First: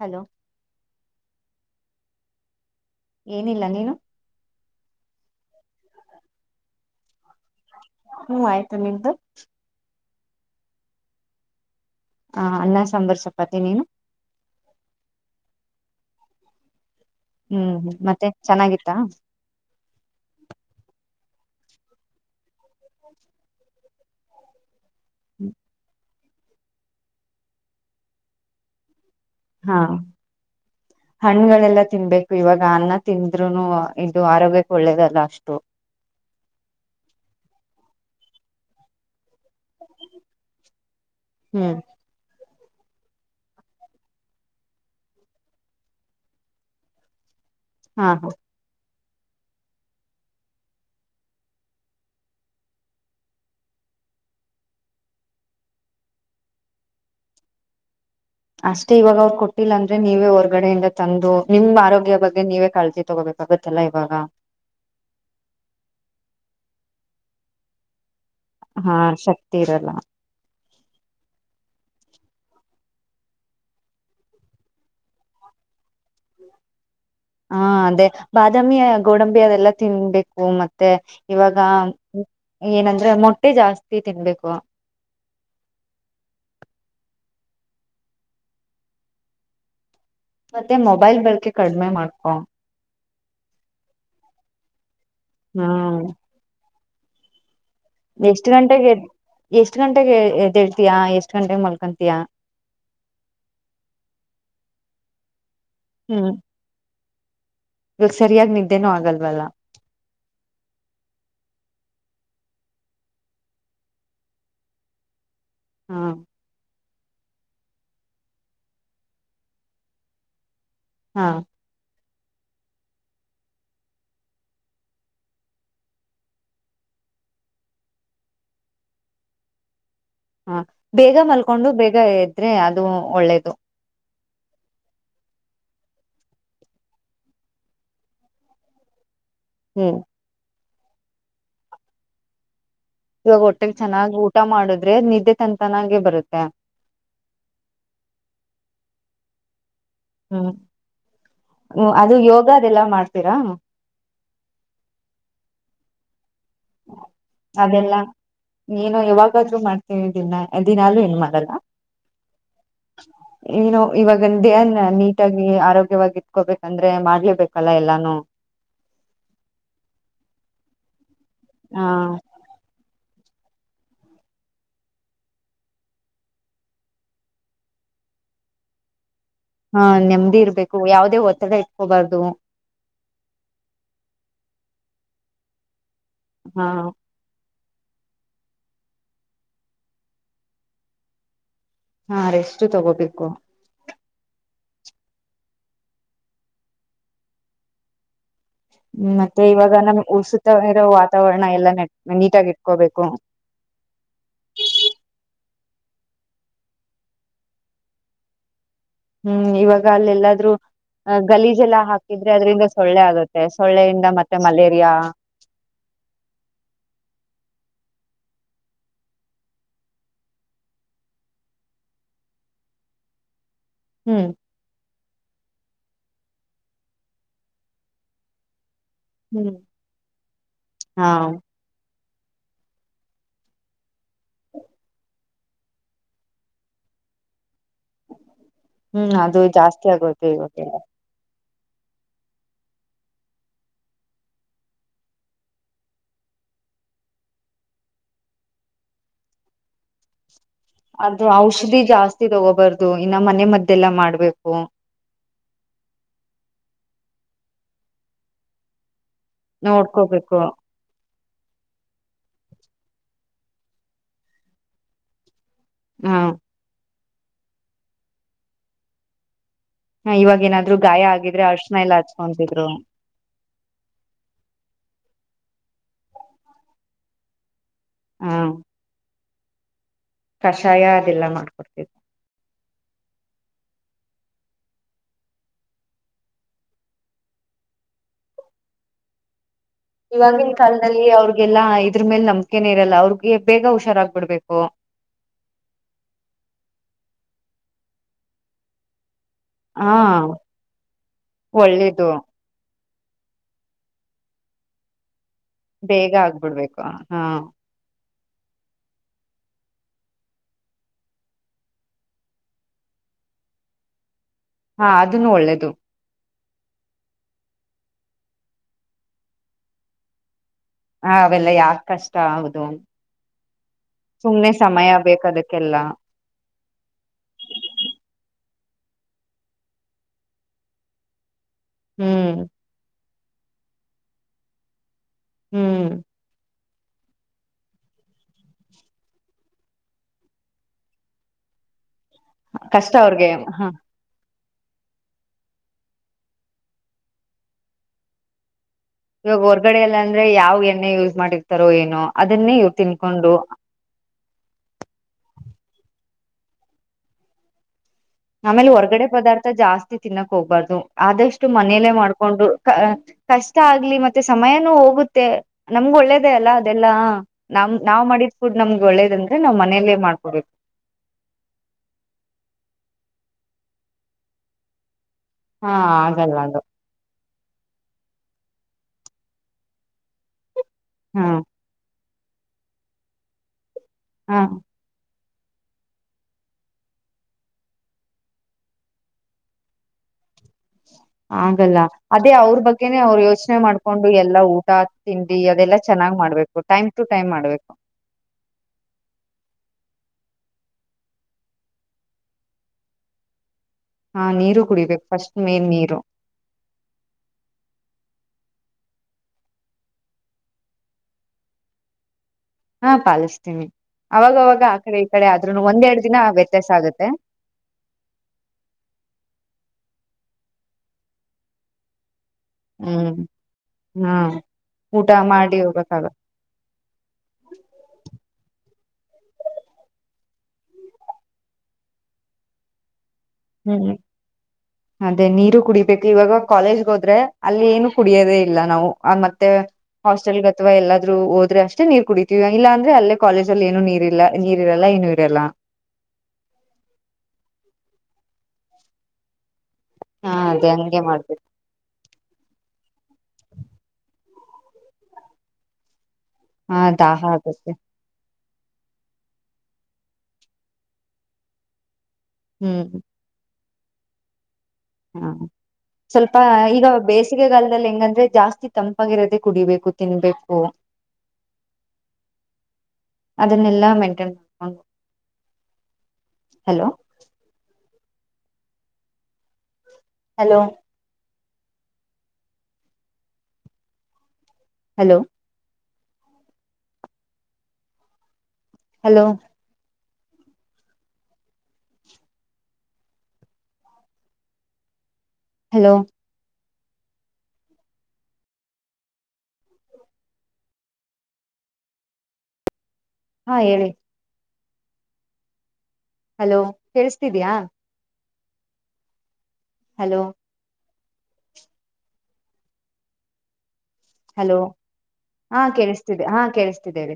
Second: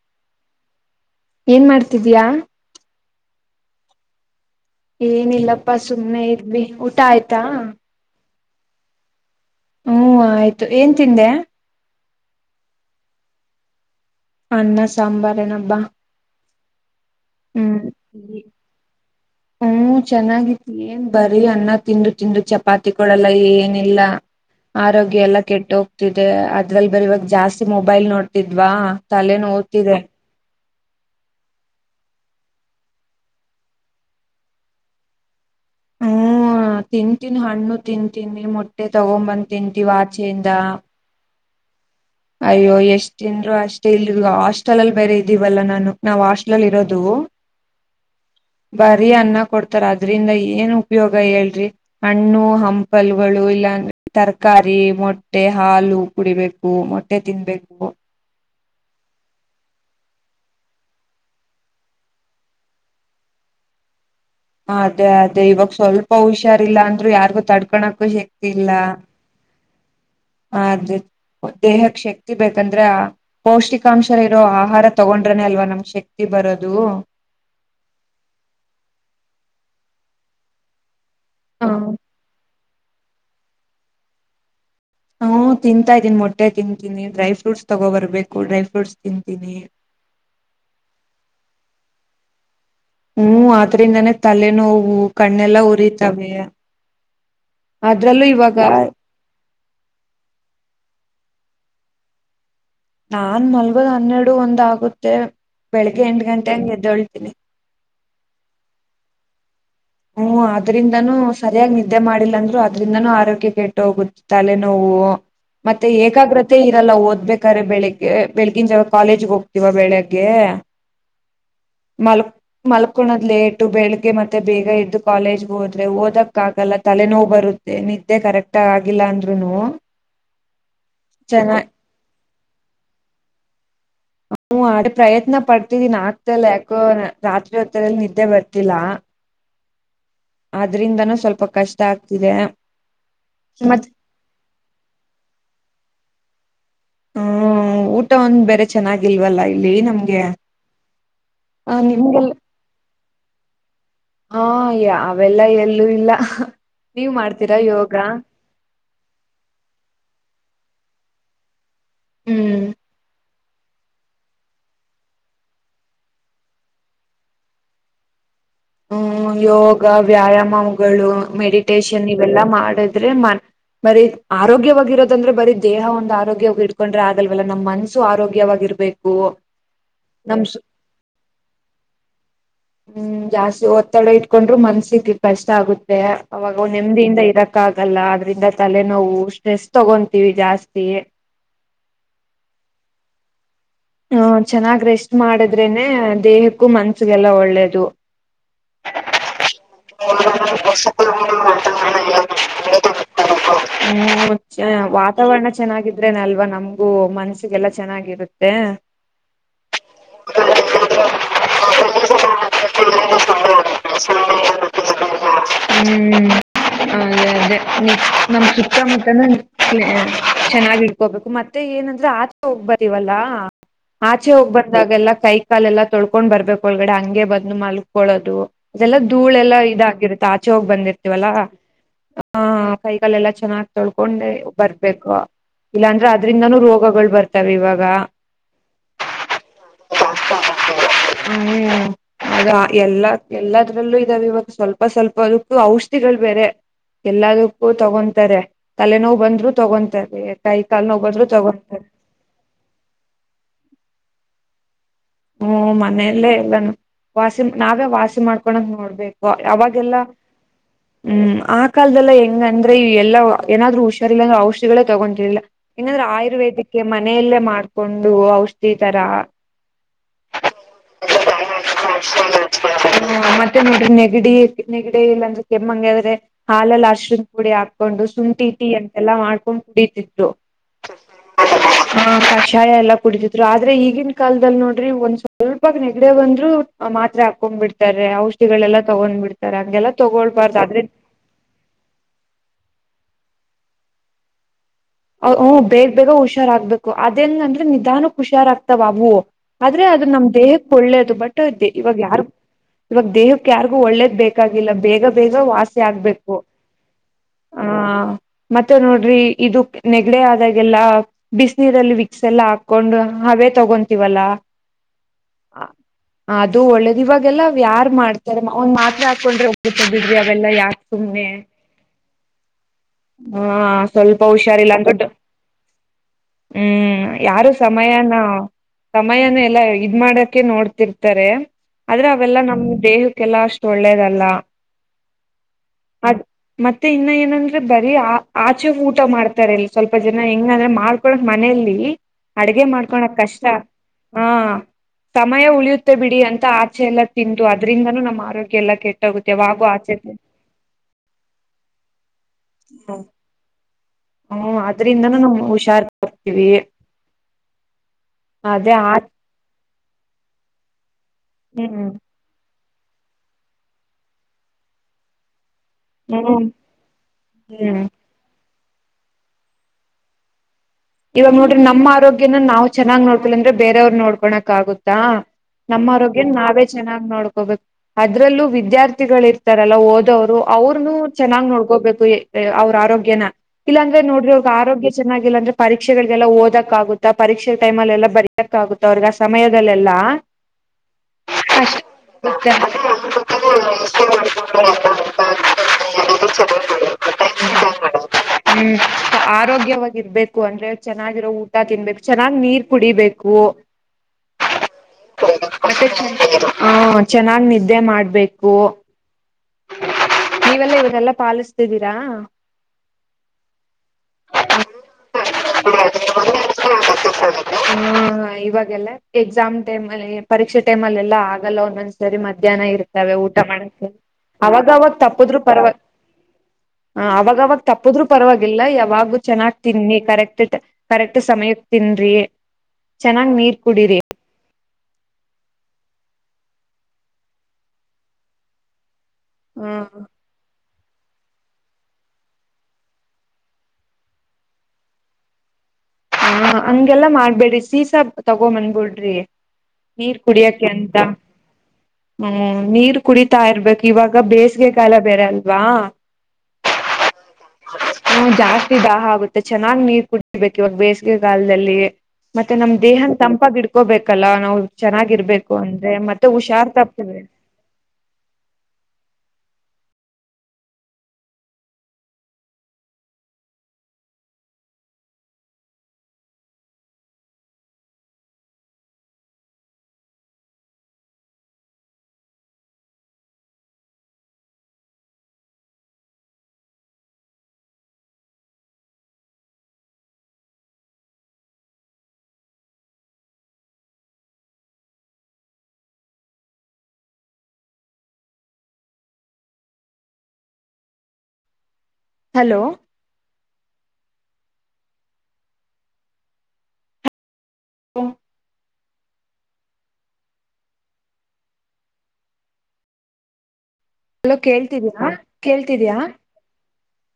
Hello ಏನ್ ಮಾಡ್ತಿದ್ದೀಯಾ. ಏನಿಲ್ಲ ನೀನು. ಏನಿಲ್ಲಪ್ಪಾ ಸುಮ್ಮ್ನೆ ಇದ್ವಿ ಊಟ ಆಯ್ತಾ. ಹ್ಮ್ ಆಯ್ತು ನಿಮ್ದು. ಹ್ಮ್ ಆಯ್ತು ಏನ್ ತಿಂದೆ. ಹ ಅನ್ನ ಸಾಂಬರ್ ಚಪಾತಿ ನೀನು. ಅನ್ನ ಸಾಂಬಾರನಬ್ಬಾ. ಹ್ಮ್ ಹ್ಮ್ ಮತ್ತೆ ಚೆನ್ನಾಗಿತ್ತಾ. ಹ್ಮ್ ಚೆನ್ನಾಗಿತಿ ಏನ್ ಬರೀ ಅನ್ನ ತಿಂದು ತಿಂದು ಚಪಾತಿ ಕೊಲ್ಲ ಏನಿಲ್ಲ. ಆರೋಗ್ಯ ಎಲ್ಲ ಕೆಟ್ಟ ಹೋಗ್ತಿದೆ ಅದ್ರಲ್ ಬರ ಇವಾಗ ಜಾಸ್ತಿ ಮೊಬೈಲ್ ನೋಡ್ತಿದ್ವಾ. ತಲೆ ನೋತಿದೆ ಹಣ್ಣ್ಗಳೆಲ್ಲ ತಿನ್ಬೇಕು ಇವಾಗ ಅನ್ನ ತಿಂದ್ೂನು ಇದು ಆರೋಗ್ಯಕ್ಕೆ ಒಳ್ಳೇದಲ್ಲ ಅಷ್ಟು ಹ್ಮ ಹಾ ತಿಂತೀನಿ ಹಣ್ಣು ತಿಂತೀನಿ ಮೊಟ್ಟೆ ತಗೊ ಬಂದ್ ತಿಂತೀವಿ ಆಚೆಯಿಂದ ಹ್ಮ್ ಅಯ್ಯೋ ಎಷ್ಟ ದಿಂದ್ರು ಅಷ್ಟೇ ಇಲ್ ಈಗ ಹಾಸ್ಟೆಲ್ ಅಲ್ಲಿ ಬೇರೆ ಇದ್ದೀವಲ್ಲ ನಾನು ನಾವ್ ಹಾಸ್ಟೆಲ್ಲ್ ಇರೋದು ಹಾ ಹಾ ಬಾರಿ ಅನ್ನ ಕೊಡ್ತಾರ ಅದ್ರಿಂದ ಏನ್ ಉಪಯೋಗ ಹೇಳ್ರಿ ಹಣ್ಣು ಹಂಪಲ್ಗಳು ಇಲ್ಲಾ ತರಕಾರಿ ಮೊಟ್ಟೆ ಹಾಲು ಕುಡಿಬೇಕು ಮೊಟ್ಟೆ ತಿನ್ಬೇಕು ಅಷ್ಟೇ ಇವಾಗ ಅವ್ರರು ಕೊಟ್ಟಿಲ್ಲ ಅಂದ್ರೆ ನೀವೇ ಹೊರ್ಗಡೆಯಿಂದ ತಂದು ನಿಮ್ ಆರೋಗ್ಯ ಬಗ್ಗೆ ನೀವೇ ಕಳಜಿ ತೊಗೋಬೇಕ ಆಗತ್ತಲ್ಲಾ ಇವಾಗ ಅದೇ ಅದೇ ಇವಾಗ ಸ್ವಲ್ಪ ಹುಷಾರಿಲ್ಲ ಅಂದ್ರು ಯಾರಿಗು ತಡ್ಕೋಕು ಇಲ್ಲ ತೀರಲ್ಲ ಹದ್ರೇ ದೇಹಕ್ ಶಕ್ತಿ ಬೇಕಂದ್ರೆ ಪೌಷ್ಟಿಕಾಂಶ ಇರೋ ಆಹಾರ ತಗೊಂಡ್ರನೇ ಅಲ್ವಾ ನಮ್ ಶಕ್ತಿ ಬರೋದು ಹಾ ಅದೇ ಬಾದಾಮಿ ಗೋಡಂಬಿ ಅದೆಲ್ಲ ತಿನ್ಬೇಕು ಮತ್ತೆ ಇವಾಗ ಹ್ಮ ಏನಂದ್ರೆ ಮೊಟ್ಟೆ ಜಾಸ್ತಿ ತಿನ್ಬೇಕು ಹ್ಮ ತಿಂತಾ ಇದ್ದೀನಿ ಮೊಟ್ಟೆ ತಿಂತೀನಿ ಡ್ರೈ ಫ್ರೂಟ್ಸ್ ತಗೋ ಬರ್ಬೇಕು ಡ್ರೈ ಫ್ರೂಟ್ಸ್ ತಿಂತೀನಿ ಮತ್ತೆ ಮೊಬೈಲ್ ಬಳಕೆ ಕಡಿಮೆ ಮಾಡ್ಕೊ ಹ್ಮ್ ಆದ್ರಿಂದಾನೇ ತಲೆನೋವು ಕಣ್ಣೆಲ್ಲ ಹಾ ಉರಿತವ ಅದ್ರಲ್ಲೂ ಎಷ್ಟ್ ಇವಾಗ ಗಂಟೆಗೆ ಎಷ್ಟ್ ಗಂಟೆಗೆ ಎದೆಳ್ತಯಾ ಎಷ್ಟ್ ಗಂಟೆಗೆ ಮಲ್ಕೊತಯಾ ನಾನ್ ಮಲ್ಗೋದ್ ಹನ್ನೆರಡು ಒಂದ್ ಆಗುತ್ತೆ ಬೆಳಿಗ್ಗೆ ಎಂಟ ಹ್ಮ್ ಗಂಟೆ ಹಂ ಎದ್ದೋಳ್ತೀನಿ ಇವಾಗ ಸರಿಯಾಗಿ ನಿದ್ದೇನ ಆಗಲ್ವಲ್ಲ ಹ್ಮ ಅದ್ರಿಂದನೂ ಸರಿಯಾಗಿ ನಿದ್ದೆ ಮಾಡಿಲ್ಲ ಅಂದ್ರು ಅದ್ರಿಂದನೂ ಆರೋಗ್ಯ ಕೆಟ್ಟು ಹೋಗುತ್ತ ತಲೆೆ ನೋವು ಮತ್ತೆ ಹಾ ಏಕಾಗ್ರತೆ ್ರಲ್ಲ ಓದ್ಬೇಕಾರೆ ಬೆಳಿಗ್ಗೆ ಬೆಳಿಗಿನ ಜಾವ ಕಾಲೇಜ್ಗೆ ಹೋಗ್ತಿೀವ ಬೆಳಿಗ್ಗೆ ಹಾ ಮಲ್ ಮಲ್ಕೋಳೋದ್ ಲೇಟು ಬೆಳಿಗ್ಗೆ ಮತ್ತೆ ಬೇಗ ಇದ್ದು ಕಾಲೇಜ್ಗೆ ಹೋದ್ರೆ ಓದಕ್ಕ ಆಗಲ್ಲ ತಲೆ ನೋವು ಬರುತ್ತೆ ನಿದ್ದೆ ಕರೆಕ್ಟ್ ಆ ಆಗಿಲ್ಲ ಅಂದ್ರು ಹ್ಮ ಹಾ ಬೇಗ ಮಲ್ಕೊಂಡು ಬೇಗ ಇದ್ರೆ ಅದು ಒಳ್ಳೇದು ಹ ಮಾಡ ಪ್ರಯತ್ನ ಪಡ್ತಿದ್ದೀನ್ ಆಕ್ತಲ್ಲ ಯಾಕೋ ರಾತ್ರಿ ಹೊತ್ತರಲ್ಲಿ ನಿದ್ದೆ ಬರ್ತಿಲ್ಲ ಹ್ಮ್ ಅದ್ರಿಂದನೂ ಸ್ವಲ್ಪ ಕಷ್ಟ ಆಗ್ತಿದೆ ಇವಾಗ ಒಟ್ಟೆೆಗೆ ಮತ್ ಚೆನ್ನಾಗಿ್ ಊಟ ಮಾಡುದ್ರೆ ನಿದ್ದೆ ತನ್ ತನಾಗೆ ಬರುತ್ತೆ ಹ್ಮ ಊಟ ಒಂದ್ ಬೇರೆ ಚೆನ್ನಾಗಿಲ್ವಲ್ಲ ಇಲ್ಲಿ ನಮ ಹ್ಮ್ ಅದು ನಿಮ್ಗೆಲ್ಲ ಯೋಗ ಅದೆಲ್ಲಾ ಮಾಡ್ತೀರಾ ಹಾ ಅವೆಲ್ಲ ಎಲ್ಲೂ ಇಲ್ಲ ನೀವ್ ಮಾಡ್ತೀರಾ ಯೋಗ ಅದೆಲ್ಲ ಏನುೋ ಯಾವಾಗಾದ್ರೂ ಮಾಡ್ತವಿ ದಿಲ್ಲ ದಿನಾಲ್ ಏನು ಮಾಡಲ್ಲ ಹ್ಮ್ ಏನು ಇವಾಗ ೇನ್ ನೀಟಾಗಿ ಆರೋಗ್ಯವಾಗಿ ಇತ್ಕೋಬೇಕಂದ್ರೆ ಮಾಡ್ಲೇಬೇಕಲ್ಲ ಎಲ್ಲಾನು ಹ್ಮ್ ಯೋಗ ವ್ಯಾಯಾಮಗಳು ಹ ಮೆಡಿಟೇಶನ್ ಇವೆಲ್ಲಾ ಮಾಡದು್ ಇದ್ರೆ ಮ ಬರೀ ಆರೋಗ್ಯವಾಗಿರೋದಂದ್ರೆ ಬರೀ ದೇಹ ಒಂದು ಆರೋಗ್ಯವಾಗಿ ಇಡ್ಕೊಂಡ್ರೆ ಆಗಲ್ವಲ್ಲ ನಮ್ ಮನ್ಸ್ಸು ಆರೋಗ್ಯವಾಗಿರ್ಬೇಕು ಹಾ ನೆಮ್ದಿ ನಮ್ ಇರ್ಬೇಕು ಯಾವದೇ ಒತ್ತಡ ಇಟ್ಕೋಬಾರ್ದು ಹ್ಮ್ ಜಾಸ್ತಿ ಒತ್ತಡ ಇಟ್ಕೊಂಡ್ರು ಮನಸ್ಸಿಗೆ ಕಷ್ಟ ಆಗುತ್ತೆ ಅವಾಗ್ ಹಾ ನೆಮ್ಮದಿಯಿಂದ ಇರ ಆಗಲ್ಲ ಆದ್ರಿಂದ ತಲೆನೋವು ಸ್ಟ್ರೆಸ್ ತಗೊಂತೀವಿ ಜಾಸ್ತಿ ಹಾ ರೆಷ್ಟು ತಗೋಬೇಕು ಹಹ ಚೆನ್ನಾಗ್ ರೆಸ್ಟ್ ಮಾಡಿದ್ರೇನೆ ದೇಹಕ್ಕೂ ಮನ್ಸಗೆಲ್ಲ ಒಳ್ಳೇದು ಹ ಹ್ಮ್ ಮತ್ತೆ ಇವಾಗ ನಮ್ ಸುತ್ತ ಇರೋ ವಾತಾವರಣ ಎಲ್ಲ ನೆಟ್ ನೀಟಾಗಿ ಇಟ್ಕೋಬೇಕು ಹ್ಮ್ ವಾತಾವರಣರಣ ಚೆನ್ನಾಗಿದ್ರೇನ ಅಲ್ವಾ ನಮ್ಗೂ ಮನ್ಸಿಗೆಲ್ಲಾ ಚೆನ್ನಾಗಿರುತ್ತೆ ಹ್ಮ್ ಇವಾಗ ಅಲ್ಲೆಲ್ಲಾದ್ೂ ಗಲೀಜೆಲ್ಲ ಹಾಕಿದ್ರೆ ಅದ್ರಿಂದ ಸೊಳ್ಳೆ ಆಗುತ್ತೆ ಸೊಳ್ಳೆಯಿಂದ ಮತ್ತೆ ಮಲೇರಿಯಾ ಹ್ಮ್ ಅೌದೇ ನಮ್ ಸುತ್ತಮುತ್ತನ ಚೆನ್ನಾಗಿ ಇಡ್ಕೋಬೇಕು ಮತ್ತೆ ಏನಂದ್ರೆ ಆತ ಹೋಗ ಬವಲ್ಲ ಹ್ಮ್ ಆಚೆ ಹೋಗ್ ಬಂದಾಗೆಲ್ಲ ಕೈ ಕಾಲ ಎಲ್ಲಾ ತೊಳ್ಕೊಂಡ್ ಬರ್ಬೇಕು ಒಳಗಡೆ ಹಂಗೆ ಬದ್ನು ಮಲ್ಕೊಳೋದು ಅದೆಲ್ಲಾ ಹ್ಮ್ ಧೂಳೆಲ್ಲಾ ಇದಾಗಿರುತ್ತೆ ಆಚೆ ಹೋಗಿ ಹಾ ಬಂದಿರ್ತಿವಲ್ಲಾ ಹಾ ಕೈಗಲ್ಲೆಲ್ಲ ಚೆನ್ನಾಗಿ್ ತೊಳ್ಕೊಂಡೆ ಬರ್ಬೇಕು ಇಲ್ಲಾಂದ್ರೆ ಅದ್ರಿಂದಾನೂ ರೋಗಗಳು ಬರ್ತಾವ ಇವಾಗ ಹ್ಮ್ ಅದು ಜಾಸ್ತಿ ಆಗೋತೆ ಇವೊತ್ತಿಲ್ಲ ಹ್ಮ್ ಅದ ಎಲ್ಲ ಎಲ್ಲದ್ರಲ್ಲೂ ಇದಾವ ಇವಾಗ ಸ್ವಲ್ಪ ಸ್ವಲ್ಪ ಅದಕ್ಕೂ ಔಷಧಿಗಳು ಬೇರೆ ಎಲ್ಲದಕ್ಕೂ ತಗೊಂತಾರೆ ತಲೆನೋವು ಬಂದ್ರು ತಗೊಂತಾರೆ ಕೈ ಕಾಲ್ ನೋವು ಬಂದ್ರು ಆದ್ರೂ ಔಷಧಿ ತಗೊಂತಾರೆ ಜಾಸ್ತಿ ತಗೋಬಾರ್ದು ಇನ್ನ ಮನೆ ಮದ್ದೆಲ್ಲ ಮಾಡ್ಬೇಕು ಹ್ಮ್ ಮನೆಯಲ್ಲೇ ಎಲ್ಲಾನ ವಾಸಿ ನಾವೇ ವಾಸಿ ಮಾಡ್ಕೊಕ್ ನೋಡ್ಬೇಕು ಅವಾಗೆಲ್ಲ ನೋಡ್ಕೋಬೇಕು ಹ್ಮ್ ಆ ಕಾಲದೆಲ್ಲ ಹೆಂಗಂಗ ್ರೆ ಎಲ್ಲ ಏನಾದ್ರು ಹುಷಾರಿಲ್ಲ ಅ್ರ ಔಷಧಿಗಳೇ ತಗೊಂಡಿರ್ಲಿಲ್ಲ ಏಕಂದ್ರೆ ಹಾ ಆಯುರ್ವೇದಿಕಕ್ಕೆ ಮನೆಯಲ್ಲೇ ಮಾಡ್ಕೊಂಡು ಔಷಧಿ ತರ ಇವಾಗ ಏನಾದ್ರು ಗಾಯ ಆಗಿದ್ರೆ ಅರ್ಶಣ ಎಲ್ಲ ಹಚ್ಕೊಂತಿದ್ರು ಮತ್ತೆ ನೋಡ್ರಿ ನೆಗಡಿ ನಗಡ ಇಲ್ಲ ಅ್ರ ಕೆಮ್ಮಂಗಾದ್ರೆ ಹಾಲಲ್ಲಿ ಅಶ್ರಣ ಪುಡಿ ಹಾಕೊಂಡು ಹಾ ಶುಂಠಿ ಟೀ ಅಂತೆಲ್ಲಾ ಮಾಡ್ಕೊಂಡು ಕುಡಿತ ಕಷಾಯ ಅದೆಲ್ಲಾ ಮಾಡ್ಕೊಡ್ತವಿ ವಿಷಾಯ ಎಲ್ಲ ಕುಡಿದ್ರು ಆದ್ರೆ ಈಗಿನ ಕಾಲದಲ್ಲಿ ನೋಡ್ರಿ ಒಂದ್ ಸ್ವಲ್ಪ ನೆಗಡೆ ಬಂದ್ರು ಮಾತ್ರೆ ಹಾಕೊಂಡ್ ಬಿಡ್ತಾರೆ ಔಷಿಗಳೆಲ್ಲ ತಗೊಂಡ್ ಬಿಡ್ತಾರೆ ಹಂಗೆಲ್ಲಾ ಇವಾಗಿನ ತಗೊಳ್ಬಾರ್ದು ಆದ್ರೆ ಕಾಲದಲ್ಲಿ ಅವ್ರಗೆಲ್ಲಾ ಇದ್ರ ಮೇಲೆ ನಂಬಿಕೆನ ಇರಲ್ಲ ಅವ್ರಗ ಬೇಗ ಹುಷಾರಾಗಬಿಡ್ಬೇಕು ಹ್ ಬೇಗ್ ಬೇಗ ಹುಷಾರಾಗಗ್ಬೇಕು ಅದೇಂಗಂದ್ರೆ ನಿಧಾನಕ್ ಹುಷಾರ್ ಆಗ್ತಾವ ಹೂವು ಆದ್ರೆ ಹಾ ಅದು ನಮ ದೇಹಕ್ಕೆ ಒಳ್ಳೇದು ಬಟ್ಟ ಇದ್ದೆ ಇವಾಗ ಒಳ್ಳೇದು ಯಾರು ಇವಾಗ ದೇಹಕ್ಕೆ ಯಾರಿಗು ಒಳ್ಳೇದ ಬೇಕಾಗಿಲ್ಲ ಬೇಗ ಬೇಗ ವಾಸಿ ಬೇಗ ಆಗ್ಬೇಕು ಆಗ್ಬಿಡ್ಬೇಕು ಹಾ ಆ ಮತ್ತೆ ನೋಡ್ರಿ ಇದು ನೆಗಡೆ ಆದಾಗೆಲ್ಲ ಬಿಸಿನೀರಲ್ಲಿ ವಿಕ್ಸ್ ಎಲ್ಲಾ ಹಾಕೊಂಡು ಹವೆ ತಗೊಂತೀವಲ್ಲ ಹಾ ಅದನ್ನು ಒಳ್ಳೇದು ಅದು ಒಳ್ಳೇದು ಇವಾಗೆಲ್ಲ ಯಾರ್ು ಮಾಡ್ತಾರೆ ಒ್ ಮಾತ್ರೆ ಹಾಕೊಂಡ್ರೆಬ ಬಿಡ್ರಿ ಅವೆಲ್ಲ ಯ ಹ ಅವೆಲ್ಲ ಯಾಕ ಕಷ್ಟ ಹೌದು ಹ ಸ್ವಲ್ಪ ಸುಮ್ನೆ ಹುಷಾರಿಲ್ಲ ಸಮಯ ಅಂತಟ್ಟು ಬೇಕದಕ್ಕೆಲ್ಲ ಹ್ಮ್ ಯಾರು ಸಮಯನ ಸಮಯಾನ ಎಲ್ಲ ಇದ್ ಮಾಡಕೆ ನೋಡ್ತಿರ್ತಾರೆ ಆದ್ರೆ ಹ್ಮ್ ಅವೆಲ್ಲಾ ನಮ್ಮ್ ದೇಹಕ್ಕೆ ಕೆಲ್ಲ ಅಷ್ಟು ಒಳ್ಳೇದಲ್ಲ ಹ್ಮ್ ಅದ್ ಮತ್ತೆ ಇನ್ನ ಏನಂದ್ರ ಬರೀ ಆ ಆಚೆ ಊಟ ಮಾಡ್ತಾರೆ ಇಲ್ಲಿ ಸ್ವಲ್ಪ ಜನ ಹೆಂಗ ಅಂದ್ರೆ ಮಾಡ್ಕೊಳಕ್ ಮನಲಿ ಅಡ್ಗೆ ಮಾಡ್ಕೊಳಕ್ ಅವ್ರಿಗೆ ಕಷ್ಟ ಹ ಹಾ ಸಮಯ ಉಳಿಯುತ್ತೆ ಬಿಡಿ ಅಂತ ಆಚೆ ಎಲ್ಲ ತಿಂದು ಅದ್ರಿಂದನೂ ನಮ್ಮ್ ಆರೋಗ್ಯ ಎಲ್ಲಾ ಕೆಟ್ಟ ಇವಾಗ ಹೊರ್ಗಡೆ ಎಲ್ಲ ಅಂದ್ರೆ ಯಾವ್ ಎಣ್ಣೆ ಯೂಸ್ ಮಾಡಿರ್ತಾರೋ ಏನೋ ಅದನ್ನೇ ಇ ತಿನ್ಕೊಂಡು ಹ್ಮ ಅದ್ರಿಂದನೂ ನಮ್ ಹುಷಾರ್ ಬರ್ತೀವಿ ಆಮೇಲೆ ಹೊರ್ಗಡೆ ಪದಾರ್ಥ ಜಾಸ್ತಿ ತಿನ್ನಕ್ ಹೋಗ್ಬಾರ್ದು ಆದಷ್ಟು ಹ್ಮ್ ಮನೇಲೆೇ ಮಾಡ್ಕೊಂಡು ಕಷ್ಟ ಆಗ್ಲಿ ಮತ್ತೆ ಸಮಯನೂ ಹೋಗುತ್ತೆ ನಮ್ಗ ಒಳ್ಳೇದೇ ಹ್ಮ್ ಅಲ್ಲಾ ಅದೆಲ್ಲಾ ನಮ ಹ್ಮ್. ನಾವ್ ಮಾಡಿದ ಫುಡ್ ನಮ್ಗೆ ಒಳ್ಳೇದಂದ್ರೆ ನಾ್ ಮನೆಯಲ್ಲೇ ಮಾಡ್ಕೊಬೇಕು ಇವಾಗ ನೋಡ್ರಿ ನಮ್ಮ ಆರೋಗ್ಯನ ನಾವ್ ಚೆನ್ನಾಗ್ ನೋಡ್ತಿಿಲ್ಲ ಅಂದ್ರೆ ಬೇರವ್ರ ನೋಡ್ಕೋಳಕ್ ಆಗುತ್ತಾ ಹಾ ನಮ್ಮ ಆರೋಗ್ಯನ್ ಆಗಲ್ಲ ಅದು ನಾವೇ ಚೆನ್ನಾಗ್ ನೋಡ್ಕೋಬೇಕು ಅ ಅದ್ರಲ್ಲೂ ವಿದ್ಯಾರ್ಥಿಗಳ ಇರ್ತಾರಲ್ಲ ಓದವ್ರು ಅವ್ರನು ಹಾ ಚೆನ್ನಾಗ್ ನೋಡ್ಕೋಬೇಕು ಅವ್ರ ಆರೋಗ್ಯನ ಇಲ್ಲಾಂದ್ರೆ ನೋಡ್ರಿ ಹ ಅವ್ರಿಗೆ ಆರೋಗ್ಯ ಚೆನ್ನಾಗಿಲ್ಲ ಅಂದ್ರೆ. ಪರೀಕ್ಷೆಗಳಿಗೆಲ್ಲ ಓದಕ್ ಆಗುತ್ತ ಪರೀಕ್ಷೆ ಟೈಮ್ಲ್ಲ ಎಲ್ಲ ಬರಕ್ ಆಗುತ್ತ ಅವ್ರಿಗೆ ಆ ಸಮಯದಲ್ಲೆಲ್ಲ ಹ ಆಗಲ್ಲ ಅದೇ ಅವ್ರ ಬಗ್ಗೆನೆೇ ಅವರು ಯೋಚನೆ ಮಾಡ್ಕೊಂಡು ಎಲ್ಲಾ ಊಟ ತಿಂಡಿ ಅದೆಲ್ಲಾ ಚೆನ್ನಾಗ್ ಮಾಡ್ಬೇಕು ಟೈಮ್ ಟು ಟೈಮ್ ಮಾಡ್ಬೇಕು ಹ್ಮ್ ಆರೋಗ್ಯ ಬಗ್ಗೆ ಇರ್ಬೇಕು ಅಂದ್ರೆ ಚೆನ್ನಾಗಿರೋ ಊಟ ತಿನ್ಬೇಕು ಚೆನ್ನಾಗ್ ನೀರ್ ಕುಡಿಬೇಕು ಹಾ ನೀರು ಕುಡಿಬೇಕು ಫಸ್ಟ್ ಮೇನ್ ಮತ್ತೆ ನೀರು ಹ ಚೆನ್ನಾಗ್ ನಿದ್ದೆ ಮಾಡ್ಬೇಕು ಓ ನೀವೆಲ್ಲ ಇವನ್ನಲ್ಲಾ ಪಾಲಿಸ್ತಿದ್ದೀರಾ ಹಾ ಪಾಲಿಸ್ತೀನಿ ಅವಾಗವಾಗ ಕಡೆ ಈ ಕಡೆ ಆದ್ರೂನು ಒಂದೆರಡು ದಿನ ವ್ಯತ್ಯಾಸ ಆಗುತ್ತೆ ಹ್ಮ ಇವಾಗೆಲ್ಲ ಎಕ್ಸಾಮ್ ಟೈಮ ಅಲ್ಲಿ ಪರೀಕ್ಷೆ ಟೈಮ ಅ ಎಲ್ಲ ಆಗಲ್ಲ ಒಂದೊಂದ್ ಸರಿ ಮತ್ತೆ ಮಧ್ಯಾಹ್ನ ಇರ್ತವೆ ಹ್ಮ್ ಊಟ ಮಾಡಕ್ಕೆ ಹ್ಮ್ ಅವಾಗವಾಗ ಊಟ ತಪ್ಪದ್ರು ಮಾಡಿ ಪರವಾಗಿ ಹೋಗ್ಬೇಕಾಗತ್ ಹ ಅವಾಗವಾಗ ತಪ್ಪದ್ರು ಪರವಾಗಿಲ್ಲ ಯಾವಾಗ ಚೆನ್ನಾಗ್ತನ್ಿ ಕರೆಕ್ ಕರೆಕ್ಟ್ ಸಮಯಕ್ಕೆ ತಿನ್್ರ ಚೆನ್ನಾಗಿ್ ನೀರ್ ಹ್ಮ್ ಕುಡರಿಿ ಅದೇ ನೀರು ಕುಡಿಬೇಕು ಇವಾಗ ಕಾಲೇಜ್ಗೆ ಹೋದ್ರೆ ಅಲ್ಲಿ ಏನು ಕುಡಿಯದೇ ಇಲ್ಲ ನಾವು ಮತ್ತೆ ಹ ಹಾಸ್ಟೆಲ್ಗೆ ಅಥವಾ ಎಲ್ಲಾದ್ೂ ದ ಆದ್ರೆ ಅಷ್ಟೇ ನೀರ್ ಕುಡಿತೀವಿ ಇಲ್ಲ ಅಂದ್ರೆ ಅಲ್ಲೇ ಕಾಲೇಜ ಅಲ್ಲಿ ಏನು ನೀರ್ಲ್ಲ ನೀರ್ ಇರಲ್ಲ ಏನು ಇರಲ್ಲ ತಗೋ ಬಂದಬಿಡ್ರಿ ನೀರ್ ಹಾ ಕುಡಿಯಕ ಅದೇ ಅಂತ ಹಂಗೆ ಮಾಡ್ಬೇಕು ಹ್ಮ್ ನೀರ್ ಕುಡಿತಾ ಇರ್ಬೇಕು ಇವಾಗ ಬೇಸಿಗೆ ಕಾಲ ಬೇರೆ ಅಲ್ವಾ ಹಾ ದಾಹ ಆಗುತ್ತೆ ಹ್ಮ ಜಾಸ್ತಿ ದಾಹ ಆಗುತ್ತೆ ಚೆನ್ನಾಗ್ ನೀರ್ ಕುಡರ್ಬೇಕು ಇವಾಗ ಬೇಸಿಗೆ ಕಾಲದಲ್ಲಿ ಮತ್ತೆ ನಮ್ ಹ್ಮ್ ದೇಹನ ತಂಪಾಗಿ ಇಡ್ಕೋಬೇಕಲ್ಲ ನಾವು ಹಾ ಚೆನ್ನಾಗಿರ್ಬೇಕು ಅಂದ್ರೆ ಮತ್ತೆ ಸ್ವಲ್ಪ ಹುಷಾರ್ ಈಗ ತಪ್ತದೆ ಬೇಸಿಗೆಗಾಲದಲ್ಲಿ ಹೆಂಗಂದ್ರೆ ಜಾಸ್ತಿ ತಂಪಾಗಿರತ್ತೆ ಕುಡಿಬೇಕು ತಿನ್ಬೇಕು ಅದನ್ನೆಲ್ಲಾ ಮೈನ್ಟನ್ ಮಾಡ hello hello hello hello hello hello ಹಾ ಹೇಳಿ ಹಲೋ ಕೇಳಸ್ತಿದ್ಯಾಾ ಹಲೋ ಹಲೋ ಕೇಳ್ತಿದ್ಯಾ ಹಾ ಕೇಳ್ತಿದ್ಯಾ ಕೇಳಿಸ್ತಿದೆ ಹಾ ಕೇಳಿಸ್ತಿದ್ದೇವೆ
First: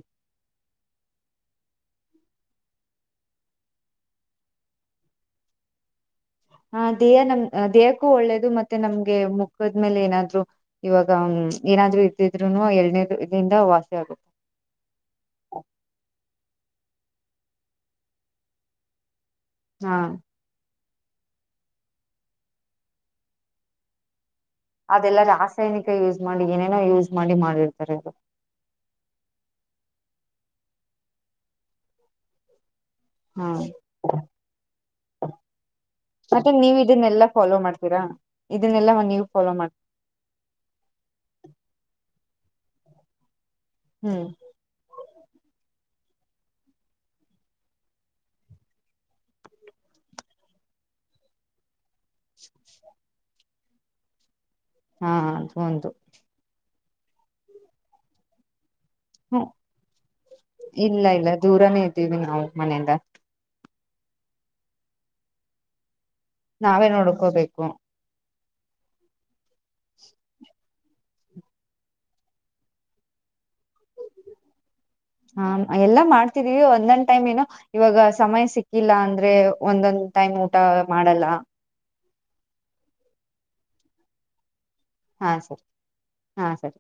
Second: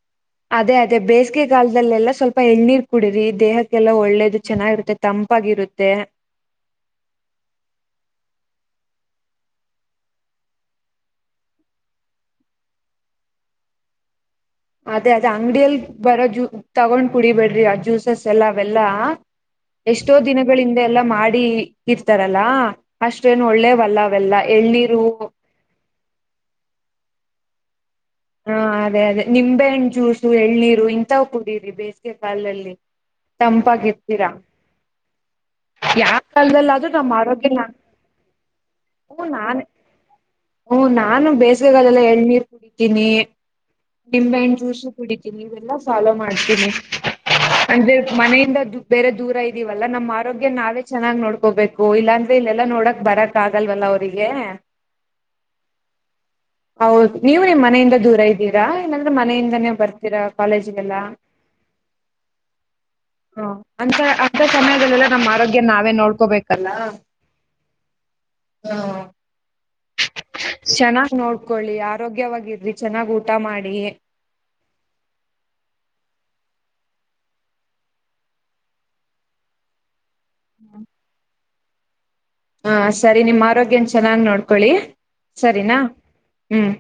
ಅದೇ ಅದೇ ಬೇಸಿಗೆ ಕಾಲದಲ್ಲೆಲ್ಲಾ ಸ್ವಲ್ಪ ಎಣನೀರ್ ಕುಡರಿ ದೇಹಕ್ಕೆಲ್ಲಾ ಒಳ್ಳೇದು ಚೆನ್ನಾಗಿರುತ್ತೆ ತಂಪಾಗಿ ಇರುತ್ತೆ ಹಾ ದೇಹ ನಮ್ ದೇಹಕ್ಕೂ ಒಳ್ಳೇದು ಮತ್ತೆ ನಮ್ಗೆ ಮುಖದ್ಮೇಲೆ ಏನಾದ್ರು ಇವಾಗ ಹ್ಮ್ ಏನಾದ್ರು ಇದ್ದಿದ್ರು ಎರನೇದು ಇದಿಂದ ವಾಸಿ ಆಗುತ್ತೆ ಅದೇ ಅದೇ ಅಂಗಡಿಯಲ್ಲಿ ಬರೋ ಜೂ ತಗೊಂಡ್ ಕುಡಿಬೇಡ್ರಿ ಆ ಜ್ಯೂಸಸ್ ಎಲ್ಲ ಅವೆಲ್ಲಾ ಹಾ ಎಷ್ಟೋ ದಿನಗಳಿಂದ ಎಲ್ಲ ಮಾಡಿ ಇರ್ತಾರಲ್ಲಾ ಅಷ್ಟೇನು ಒಳ್ಳೇವಲ್ಲ ಅವೆಲ್ಲ ಎಳ್ನೀರು ಅದೆಲ್ಲ ರಾಸಾಯನಿಕ ಯೂಸ್ ಮಾಡಿ ಏನೇನೋ ಯೂಸ್ ಮಾಡಿ ಮಾಡಿರ್ತಾರೆದು ಹಾ ಅದೇ ಅದೇ ನಿಂಬೆಹಣ್ಣ್ ಜ್ಯೂಸು ಎಳ್ನೀರು ಇಂತ ಕುೂಡೀರಿ ಬೇಸಿಗೆ ಕಾಲಲ್ಲಿ ಹಾ ತಂಪಾಗಿತ್ತೀರಾ ಯಾವ ಮತ್ತೆ ಕಾಲದದಲ್ಲಿ ನೀವ್ ಆದ್ರೂ ನಮ್ಮ ಇದನ್ನೆಲ್ಲಾ ಫಾಲೋ ಆರೋಗ್ಯನ ಮಾಡ್ತೀರಾ ಇದನ್ನೆಲ್ಲಾ ಹ ನೀವು ಫಾಲೋ ನಾನೇ ಮಾಡ್ ಹ್ಮ ನಾನು ಬೇಸಗೆಗಲ್ಲಲ್ಲಾ ಎಳ್್ಮೀರ್ ಕುಡಿತೀನಿ ಹ್ಮ್ ನಿಂಬೆಣ್ ಜ್ಯೂಸು ಕುಡಿತೀನಿ ಇವೆಲ್ಲಾ ಫಾಲೋ ಮಾಡ್ತೀನಿ ಅಂದ್ರೆ ಮನೆಯಿಂದ ಬೇರೆ ದೂರ ಇದೀವಲ್ಲಾ ನಮ್ಮ್ ಆರೋಗ್ಯ ನಾವೇ ಚೆನ್ನಾಗ್ ನೋಡ್ಕೋಬೇಕು ಇಲ್ಲಾಂದ್ರೆ ಇಲ್ಲೆಲ್ಲಾ ನೋಡಕ್ ಬರಕ್ ಆಗಲ್ವಲ್ಲ ಅವ್ರರಿಗೆ ಹಾ ಒಟು ಹೌದು ನೀವು ನಿಮ್ ಮನೆಯಿಂದ ದೂರ ಇದ್ದೀರಾ ಏನಂದ್ರೆ ಹ್ಮ ಮನೆಯಿಂದನೇ ಬರ್ತೀರಾ ಕಾಲೇಜ್ಿಗೆಲ್ಲ ಇಲ್ಲ ಇಲ್ಲ ದೂರನೇ ಇದ್ದೀವಿ ನಾವು ಮನೆಯಿಂದ ಹಾ ಅಂತ ಅಂ ಸಮಯದಲ್ಲ ನಮ್ಮ ಆರೋಗ್ಯ ನಾವೇ ನೋಡ್ ನಾವೇ ನೋಡ್ಕೋಬೇಕು ಹಾ ಚೆನ್ನಾಗ್ ನೋಡ್ಕೊಳ್ಳಿ ಆರೋಗ್ಯವಾಗಿರ್ರಿ ಚೆನ್ನಾಗ್ ಊಟ ಮಾಡಿ ಹ ಎಲ್ಲಾ ಮಾಡ್ತಿದೀವಿ ಒಂದೊಂದ್ ಟೈಮ್ ಏನೋ ಇವಾಗ ಸಮಯ ಸಿಕ್ಕಿಲ್ಲ ಅಂದ್ರೆ ಒಂದೊಂದ್ ಟೈಮ್ ಊಟ ಮಾಡಲ್ಲ ಹ ಸರಿ ನಿಮ್ಮ ಆರೋಗ್ಯನ ಚೆನ್ನಾಗ್ ನೋಡ್ಕೊಳ್ಳಿ ಹಾ ಸರಿ ಸರಿನಾ ಹಾ ಸರಿ. ಹ್ಮ್